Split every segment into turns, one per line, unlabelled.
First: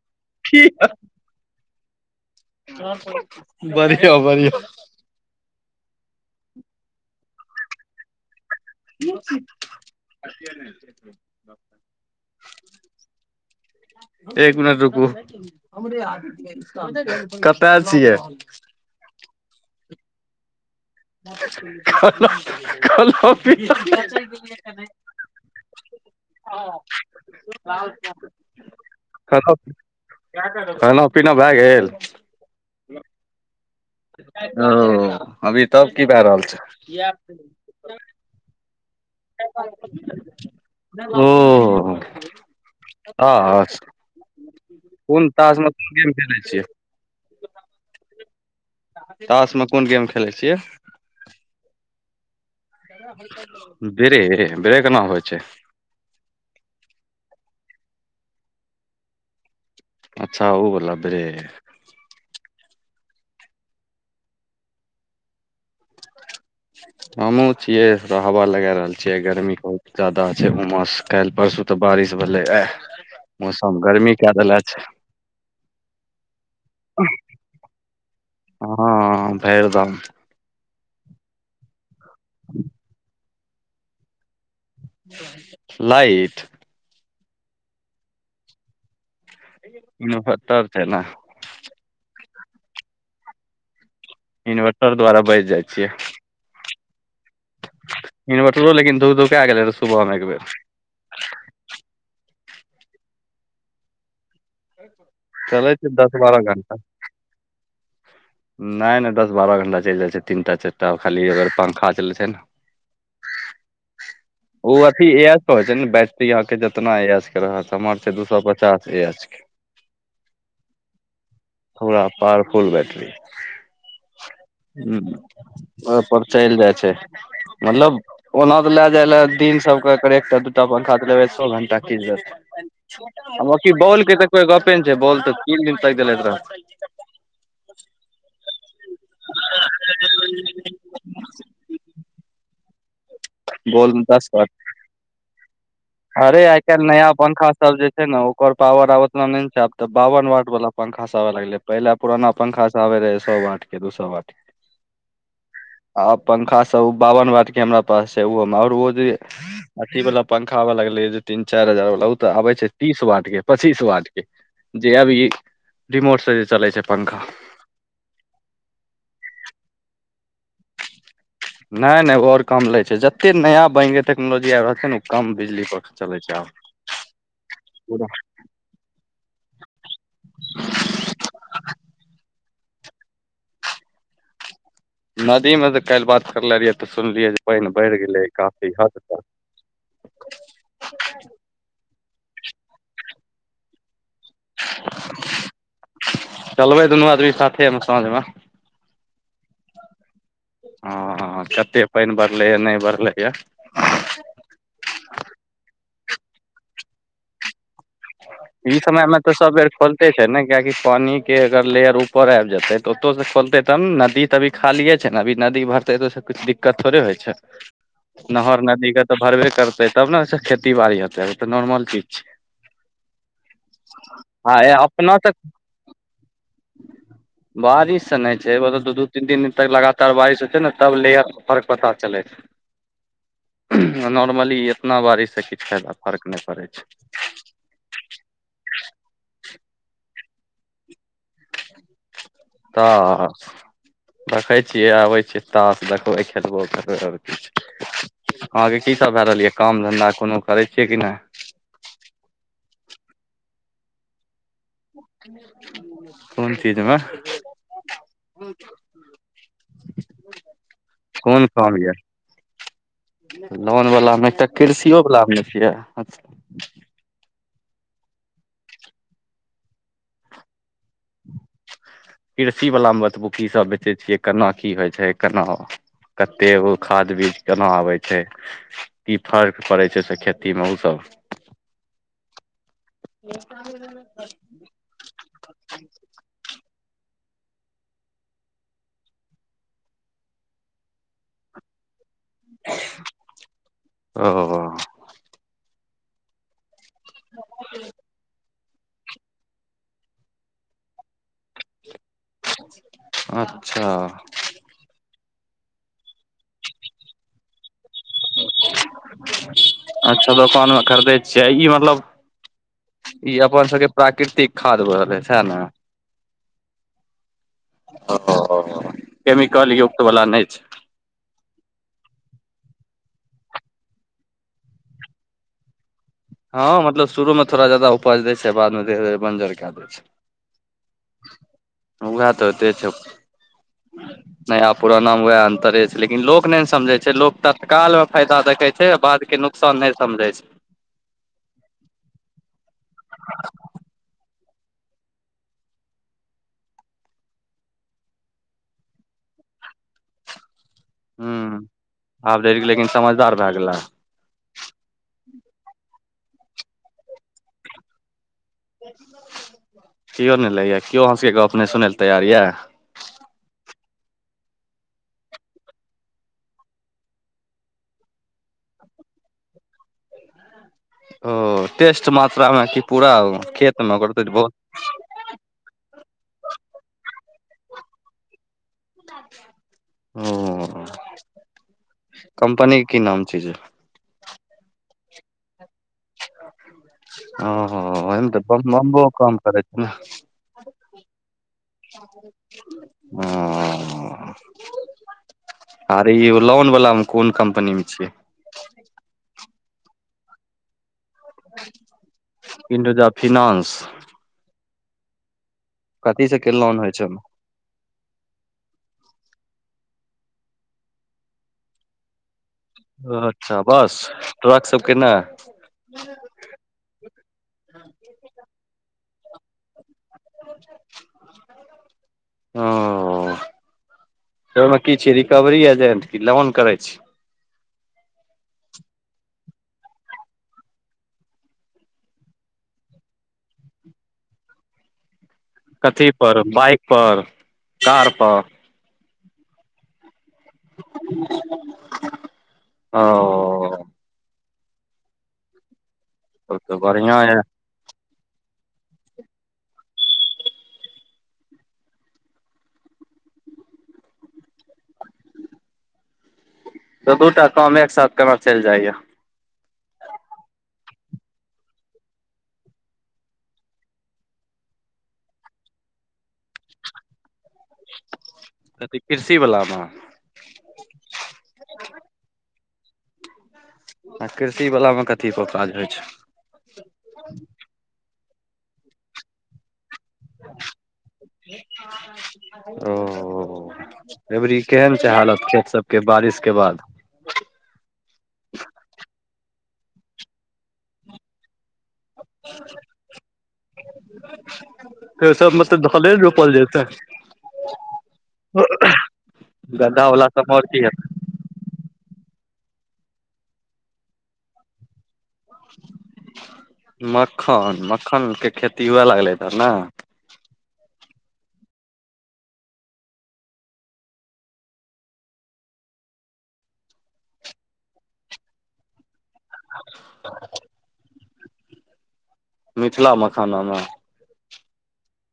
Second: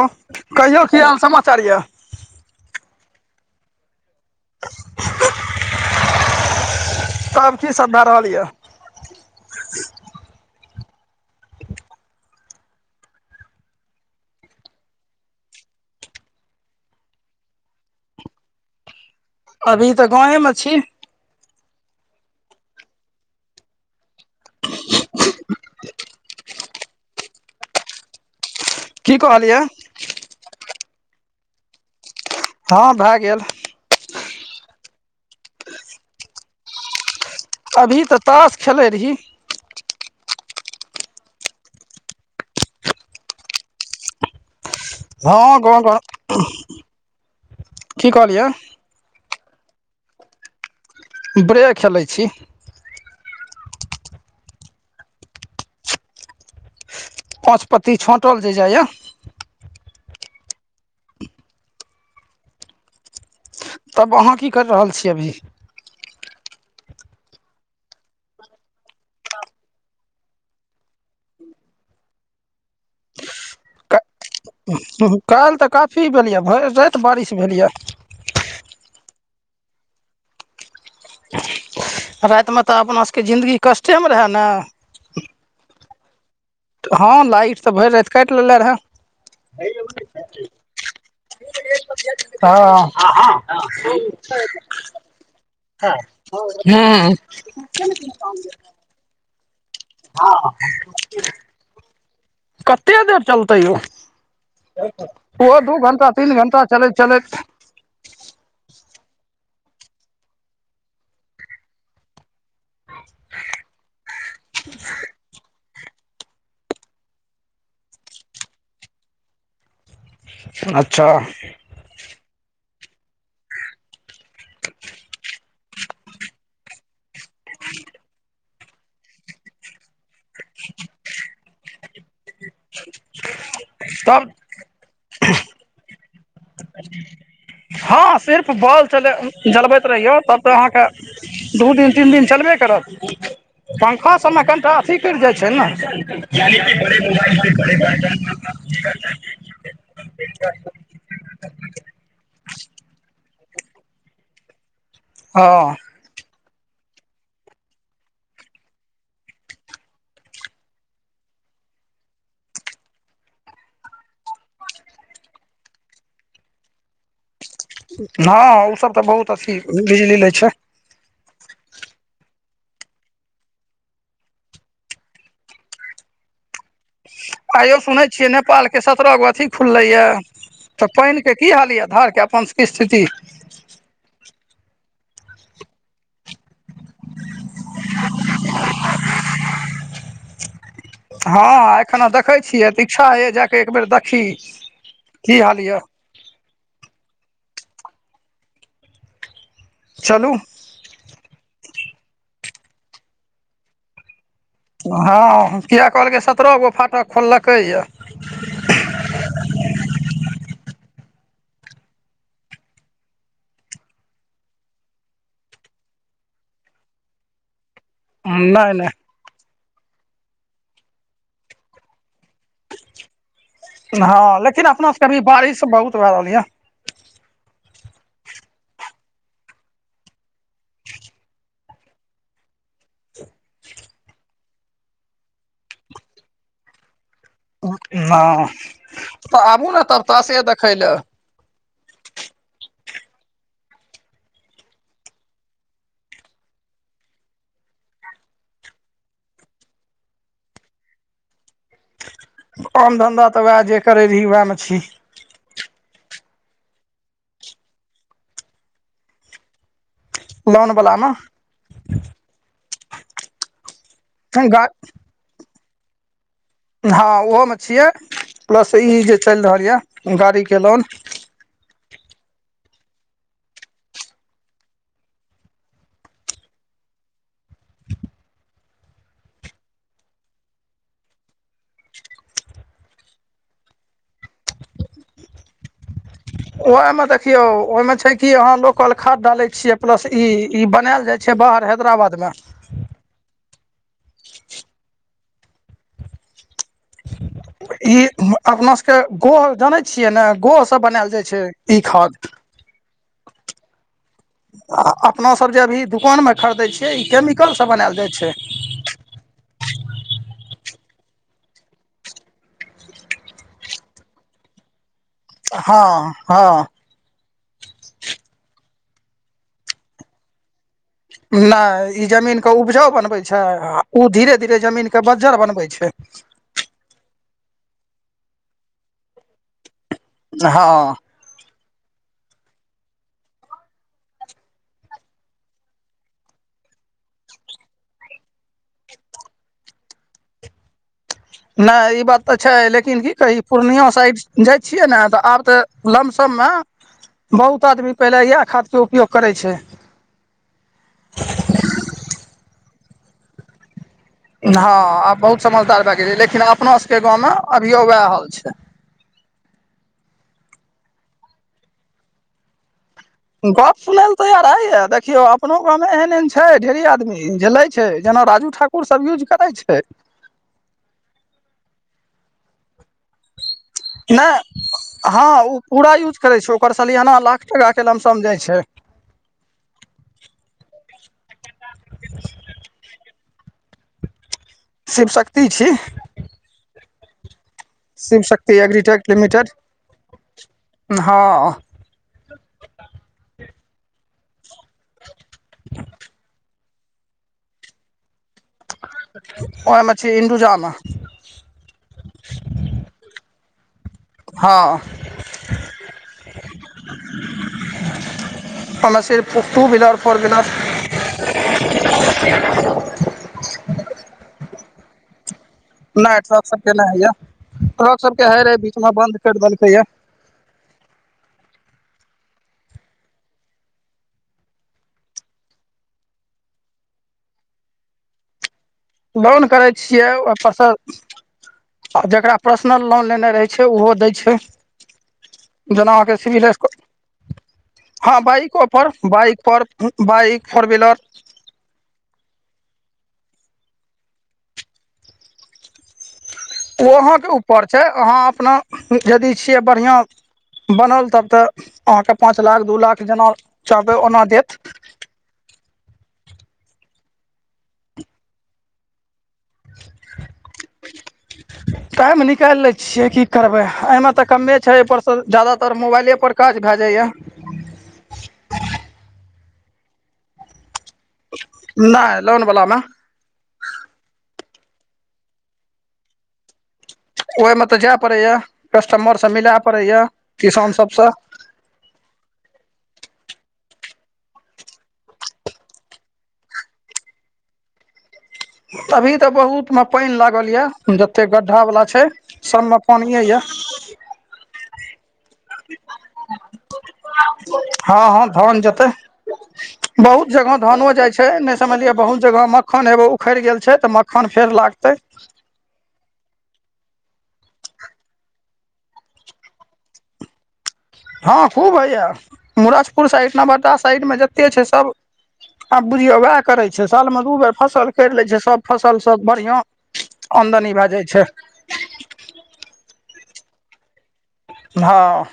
ओ कहियौ की हाल समाचार यऽ?
बढ़िया बढ़िया
तब कि सभ भए रहल यऽ?
[inaudible]
[inaudible]
एक मिनट रुकू। कतय छियै
अभी तऽ गामे मे छी।
कहलौं [unintelligible]
[inaudible]
[unintelligible]
की
कर
कहलियै
खाना पीना भए गेल?
हँ भए गेल।
ओ अभी तब की भए रहल छै?
अभी तऽ ताश खेलै रही
त [unintelligible] ओ ताश कोन
हँ
तासमे
गाँव
कोन
गाँव
गेम खेलै छियै?
की कहलियै
तासमे कोन गेम खेलै छियै?
ब्रे खेलै छी।
ब्रे ब्रे केना होइ छै?
पाँच पत्ती छाँटल जे जाइया।
अच्छा ओ बोला ब्रे
तब अहाँ की करि रहल छी अभी?
हमहुँ छियै, हवा लगा रहल छी। गर्मी बहुत बेसी छै, उमस सेहो बहुत छै काल्हि परसू सँ। तऽ बारिश भेलै, मौसम गर्मी कऽ देलक तऽ।
काल्हि तऽ काफी बारिश भेलै, भरि राति बारिश भेलै।
हँ फेर दाम [unintelligible]
रातिमे तऽ अपना सभके जिन्दगी कष्टेमे रहए न
लाइट
हँ लाइट तऽ भरि राइत काटि लेले रहय
इन्वर्टर छै ने
हँ
इन्वर्टर द्वारा बैचि जाइ छियै
हाँ
इन्वर्टरो लेकिन धूक धूकाय गेलै रहे सुबह मे एक बेेर
कते देर चलतै यौ ओहो
चलै
दू
छै
घंटा
दस
तीन
बारह
घंटा चलैत चलैत
नहि नहि दस बारह घण्टा चलि जाइ छै तीन टा चारि टा खाली अगर पन्खा चलै छै ने
[unintelligible]
ओ अथी ए एच के होइ छै ने बैटरी अहाँके जितना ए एच के रह हमर छै दू सए पच्चास ए एच के
अच्छा
हमरा पावरफुल बैटरी अय ओ पर चलि जाय छै मतलब ओना तऽ ले जाय ले दिन सबके क्रेक एकटा दूटा पंखाऽ छओ घंटा की चलतै की बॉल के
तब
तऽ कोई गपे ने छै बॉल तऽ तीन दिन तक देलैत रह
हँ सिर्फ बल जरबैत रहियौ तब तऽ अहाँके दू दिन तीन दिन चलबे करत
बॉल मे
पंखा
दस
सबमे
वाट
कनिटा अथी इ जे छै ने
अरे आइ काल्हि नया पंखा सब जे छै ने ओकर पावर आब ओतना नहि छै आब तऽ बाबन वाट वला पंखा से आबि गलै पहिले पुराना पंखा से आबे रहै सो वाट के दू सौ वाट
हाँ
आ पंखा सब बावन वाट के हमरा पास छै ओहो में आऔर अथी वाला पंखा खाबऽ लगलै जे तीन चारि हजार वाला ओ तऽ आबे छै तीस वार्ड के पच्चीस वार्ड के जे अभी रिमोट से जे चलै छै पंखा
हँ ओ सब तऽ बहुत अथी बिजली लै छै
नहि नहि आओर कम लै छै जतेक नया बन टेक्नोलॉजी आबि रहल छै ने ओ कम बिजली परर चलै छै आब
आइयौ
पूरा
सुनै छियै ने नेपालके सत्रह गो अथी खुललै यऽ तऽ पानिके की हाल यऽ धारके अपनके सब कें स्थिति
नदीमे त काल्हि बात करले रहियै तऽ सुनलियै जे पानि बढ़ि गेलै काफी हद तक
हँ एखन देखै छियै तऽ इच्छा होइए जाकऽ एक बेेर देखी की हाल यऽ
चलबै दुनू आदमी साथेमे साँझमे
चलू
हँ कते पानि बढ़लैए नहि बढ़लै यऽ
हँ किया कहलकै सत्ररहो गो फाटक खोललकै या
ई समय में ते सब बेर खोलते छै ने कयिकि पानी के अगर लेयर ऊपर आब जेते ओतोसँ खोलतै तब नदी तऽ अी खालिये छै ने अभी नदी भरतै तसँ किछु दिक्कत थोड़े होइ छै नहर
नहि नहि
नदी के तऽ भरबे करतै तब ने खेती बाड़ी हेतै तऽ नोर्मल चीज छै
हँ लेकिन
छै आ
अपना सबके अभी
से
बारिश बहुत भए रहल य
बारिशसँ नहि छै मतलब दू दू तीन तीन दिन तक लगातार बारिश होत छै ने तब लेयर फर्क पता चलै छै
[inaudible]
नॉर्मली इतना बारीसँ किछ फायदा फर्क नहि पड़ै छै
हँ तऽ आबू ने तब तासे देखय लए
तऽ देखै छियै आबै छियै तास देखबै खेलबो करबै आओर अहाँके की सब भए रहल यै काम धन्धा कोनो करै छियै कि नहि
कम धन्धा तऽ उएह जे करैत रही उएहमे छी
कोन चीजमे
लोन वला मे
कोन काम या लोन बला मे एकटा कृषियो वला मे छियै
हँ ओहोमे छियै प्लस ई जे चलि रहल यऽ गाड़ीके लोन
कृषि वला मे बतबू की सब बेचै छियै केना की होइ छै केना कतेगो खाद बीज केना आबै छै की फर्क पड़ै छै से खेतीमे ओसभ
[unintelligible]
एक
उह में देखियो ओहि में छै की यहां लोकल खाद डाले छीये प्लस ई इ बनायल जाय छै बाहर हैदराबादमे
ओ
ई अपना सबके गो जानै छियै ने गो सब बनायल जाइ छै ई खाद
अच्छा
आ अपनासभ जे अभी दुकानमे खरीदै छियै ई केमिकलसभ बनायल जाइ छै
अच्छा दोकानमे खरीदै छियै ई मतलब ई अपन सबके प्राकृतिक खाद भऽ गेलेहे
हँ हँ
ओ केमिकल युक्त वाला नहि छै
नहि ई जमीनक के उपजाउ बनबै छै आ ओ धीरे धीरे जमीन के बज्जर बनबै छै
हँ मतलब शुरूमे थोड़ा जादा उपज दै छै बादमे धीरे धीरे बंजर कए दै छै
हँ
उगा तऽ त छै
अ [inaudible]
नया पुराना मे वएह अन्तरे छै लेकिन लोक नहि ने समझै छै लोक तत्काल मे फायदा देखै छै बाद के नौ सब नहि समझे छै
नहि ई बात तऽ छै लेकिन की कही पूर्णिय साइड जाइ छियै ने तऽ आब तऽ लमसममे बहुत आदमी पहिले इएह खादके उपयोग करै छै
हू आब ज ऽ गेल लेकिन समझदार भए गेलै
हँ आ बहुत समझदार भए गेल लेकिन अपना सबके गाँव में अभियो वएह हाल छै
केओ नहि लै या केओ अहाँ सबके गपने सुनै लए तैयार यए
गप सुनय लऽ तैयार हय या देखियौ अपनो गाँवमे एहन एहन छै ढेरी आदमी झ ले छै जेना राजू ठाकुर ओ सब यूज करै छै
ओ टेस्ट मात्रा मे की पूरा खेत मे ओकर तऽ बहुत
नहि हँ ओ पूरा यूज करै छै ओकर सलियाना लाख टकाके लमसम जाइ छै
ओ कम्पनी की नाम छै जे
शिव शक्ति छी
ओ
शिव
एमे तऽ
शक्ति
बमबम काम करै छै ने
हाँ
हँ - अरे ई लोन वला मे कोन कम्पनी में छियै
ओमेछ इंडूजामे
इंडजा फिनान्स
हँ
कथी सब के लोन होइ छै
pharmacy two wheeler four wheeler
अच्छा बस ट्रक सबके ने
नहि ट्रक सब के नहि हय या ट्रक सब के हे रहे बीच मे बंद कर देलकै ये
हाँ ओ ओहिमे की छीयै रिकवरी एजेंट की ऽ लोन करै छी
लोन करै छियै ओहिपरसँ आ जकरा पर्सनल लोन लेने रहै छै उहो दै छै जेना
कथी
अहाँके
पर
सिविल
बाइक पर
हँ बाइको पर बाइक पर बाइक फोर विलर
ओ तब तऽ
ओ
बढ़ियां
अहाँके
ये
ऊपर छै अहाँ अपना यदि छियै बढ़िआँ बनल तब तऽ अहाँके पाँच लाख दू लाख जेना चाहबै ओना देत
तऽ दूटा काम एक साथ केना चलि जाइया
[unintelligible] टाइम निकाल लै छियै की करबै एहिमे तऽ कमे छै एहिपरसँ जादातर मोबाइलेपर काज भए जाइए
कथी कृषि वलामे
नहि लोन बलामे
आ कृषि वलामे कथीपर काज होइ छै
ओहिमे तऽ जाय पड़ै या कस्टमर सब मिला पड़ै या किसान सबसँ
[unintelligible] ओ अबरी केहन छै हालत खेत सबके बारिश के बाद
अभी ते बहुत मे पानि लागल ये जते गड्ढा वाला छै सबमे पानिए यै
तऽ सब मे तऽ धाने रोपल जेतै
हँ हँ धान जेतै
गढ़ा वला
बहुत
सब
जगह
मरति
धानो जाइ छै नहि समझलियै बहुत जगह मखन एगो उखड़ि गेल छै तऽ मखन फेर लागतै
मखन मखन के खेती हुए लागलै इधर ने
हँ खूब होइए मुरजपुर साइड नवादा साइडमे जतेक छै सब आब बुझियौ वएह करे छै साल में दू बेर फसल कर ले छै सब फसल सब बढ़िया आमदनी भए जाइ छै
मिथिला मखाना मे
हँ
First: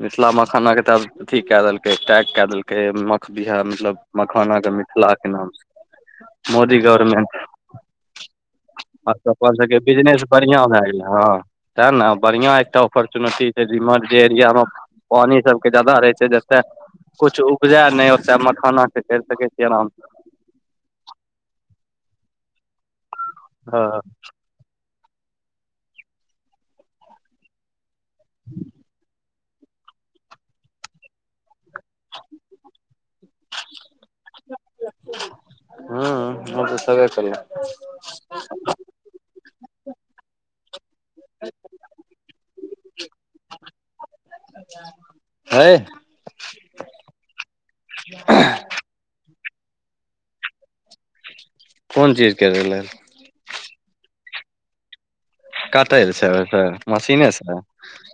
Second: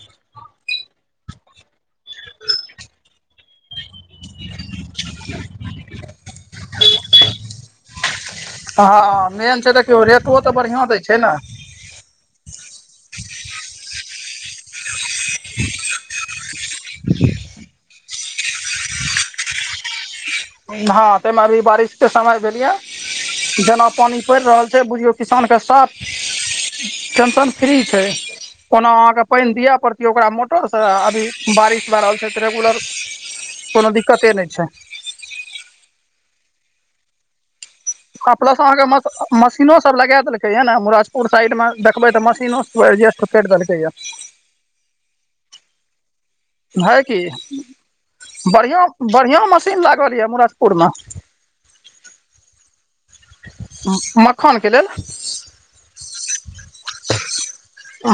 मिथिला मखाना के तब अथी कऽ देलकै टैग क देलकै मख बिहा मतलब मखाना के मिथिला के नाम सँ मोदी गवर्मेंट आब तऽ
हँ
अपन
मेन छै
सबके
देखियौ
बिजनेस
रेटो तऽ
बढ़िआं भए
बढ़िया दै
गेल
छै
हँ
ने
ते ने बढ़िया एकटा ऑपर्चुनिटी छै रिमोट जे एरिया मे पानि सबके जादा रहे छै तऽ कुछ उपजा नहि ओत मखाना के कर सकै छियै आराम
हँ ताहिमे अभी बारिश के समय भेल य जेना
हँ
पानि पड़ि रहल छै बुझियऔ किसानके साफ टेन्शन फ्री छै कोना अहाँके पानि दिअ पड़तिय ओकरा मोटर से अभी बारिश भए रहल छै तऽ रेगुलर कोनो दिक्कते नहि छै
हूँ उ तऽ छबे करय
ह प्लस अहाँके मश मशीनो सब लगा देलकै य ने मुराजपुर साइड मे देखबै त मशीनो सब एडजस्ट करि देलकैयै
[unintelligible] हय
हए की बढ़िआँ बढ़िआँ मशीन लागल यै मुराजपुरमे
कोन चीज करय लेल
मखानके लेल
काटे ल छै ओते मशीने सँ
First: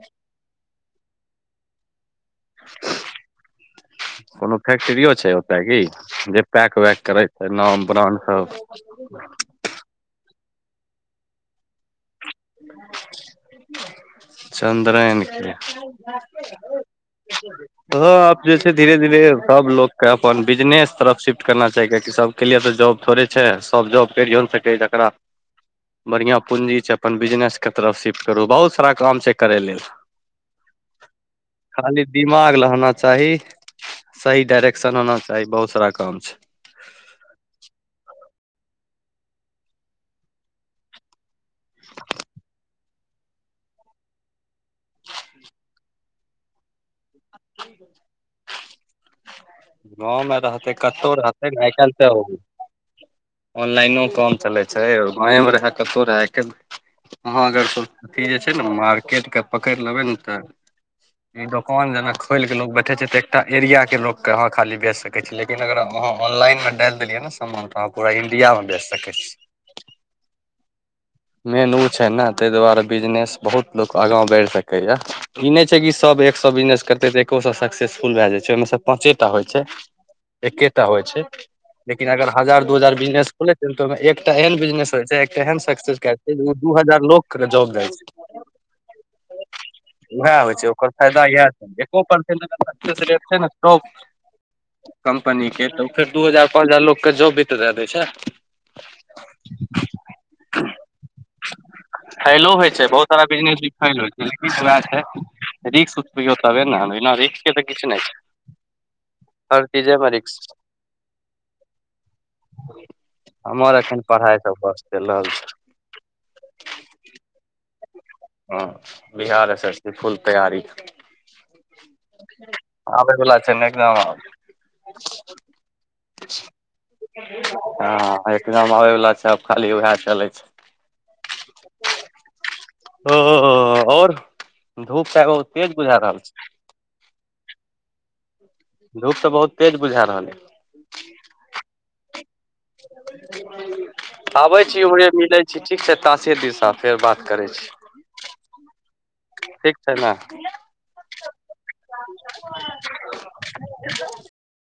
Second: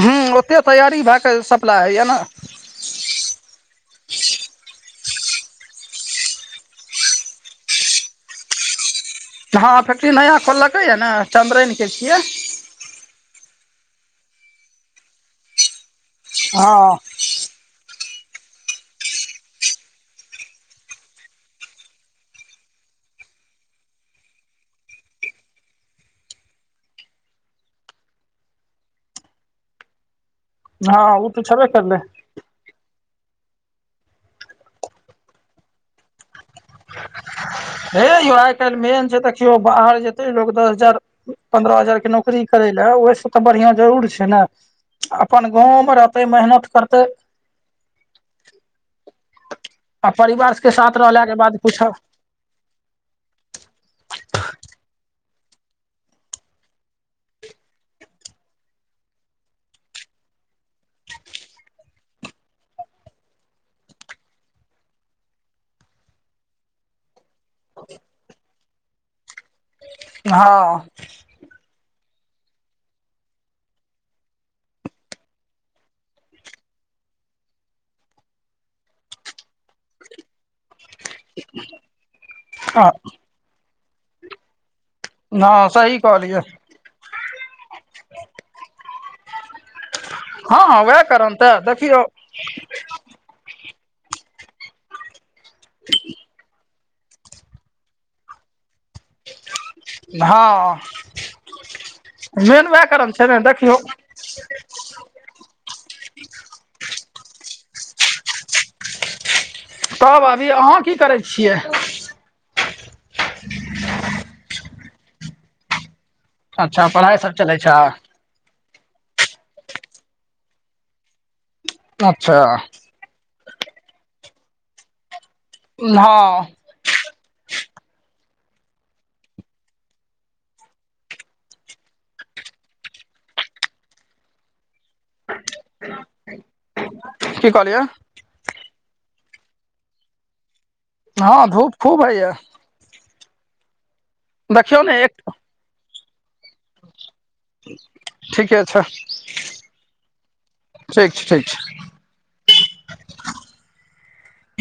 ह ओते तैयारी भए कऽ सप्लाई होइए ने
कोनो फैक्ट्रियो छै ओतय की जे पैक वैक करैत छै नाम ब्राण्ड सब [unintelligible]
हँ फैक्ट्री नया खोललकै य न चन्द्रेन के छियै
चन्द्रेन के
ह
ह आब जे छै धीरे धीरे सबलोग के अपन बिजनेस तरफ शिफ्ट करना चाही कियाकि सब के लिए त जॉब थोड़े छै सब जॉब करियो ने त जकरा बढ़िया पूंजी छै अपन बिजनेस के तरफ शिफ्ट करू बहुत सारा काम छै करै लेल
हँ ओ त छबे करलै
खाली दिमाग लहना चाही सही डायरेक्शन होना चाही बहुत सारा काम छै
हे यौ आइ काल्हि मेन छै देखियौ बाहर जेतै लोक दस हजार पन्द्रह हजार के नौकरी करै लए ओहिसँ तऽ बढ़िआं जरूर छै ने अपन गाँवमे रहतै मेहनत करतै
क [inaudible]
आ
गाँवमे
परिवार के
रहतै
साथ
कतहु
रहलाके
रहतै
बाद कुछ
आइकल त ऑनलाइनो काम चलै छै गांवे मे रहे कतहु रहै अहाँ अगर अथी जे छै ने मार्केट के पकड़ि लेबै ने तऽ ई दुकान जेना खोल के लोग बैठे छै ते एकटा एरिया के लोग कहाँ खाली बेच सकै छियै लेकिन अगर अहाँ ऑनलाइनमे डालि देलियै ने समान तऽ अहाँ पूरा इण्डिया में बेच सकै छीयै
हँ
मेन ओ छै ने तइ दुआरे बिजनेस बहुत लोक आगाँ बढ़ि सकैए ई नइ छै कि सब एक सौ बिजनेस करतै तऽ एको सौ सक्सेसफुल भए जाइ छै ओइमेसे पाँचे टा होइ छै एकेटा होइ छै लेकिन अगर हजार दू हजार बिजनेस खोेले एकटा एहन बिजनेस होइ छै एकटा एहन
हँ सही
सक्सेस कए छै
कहलियै
ओ दू हजार लोक के जॉब जाइ छै उएह होइ छै
हँ
ओकर
उएह
फायदा
करम
इएह
तऽ
छै
देखियौ
एको परसेंटे रेट छै ने जॉब के कम्पनी के तऽ फेर दू हजार पाँच हजार लोक के जॉब भी त दै दय छै
ह [inaudible] हँ मेन वएह कारण छै ने देखियौ
किछ वएह छै रिस्क उठबियौ तबे ने बिना रिस्क के तऽ किछु नइ छै हर चीजे मे
तब
रिक्स
अभी अहाँ की करै छियै
हमर एखन पढ़ाइ सब चलि रहल
अच्छा पढ़ाइ सब चलै छै
हँ Bihar S S B full तैयारी
अच्छा
आबै बला छै ने एग्जाम
हँ
हँ एग्जाम आबै वला छै आब खाली उएह चलै छै ओ आओर धूप त आइ तेज बुझा रहल छै
की कहलियै
धूप तऽ बहुत तेज बुझा रहलय
हँ धूप खूब होइया
आबै छी
देखियौ ने
उम्हरे
एक
मिलै छी ठीक छै तासे दिसन फेर बात करै छी
ठीके छै
ठीक छै न
ठीक छै ठीक छै
[inaudible]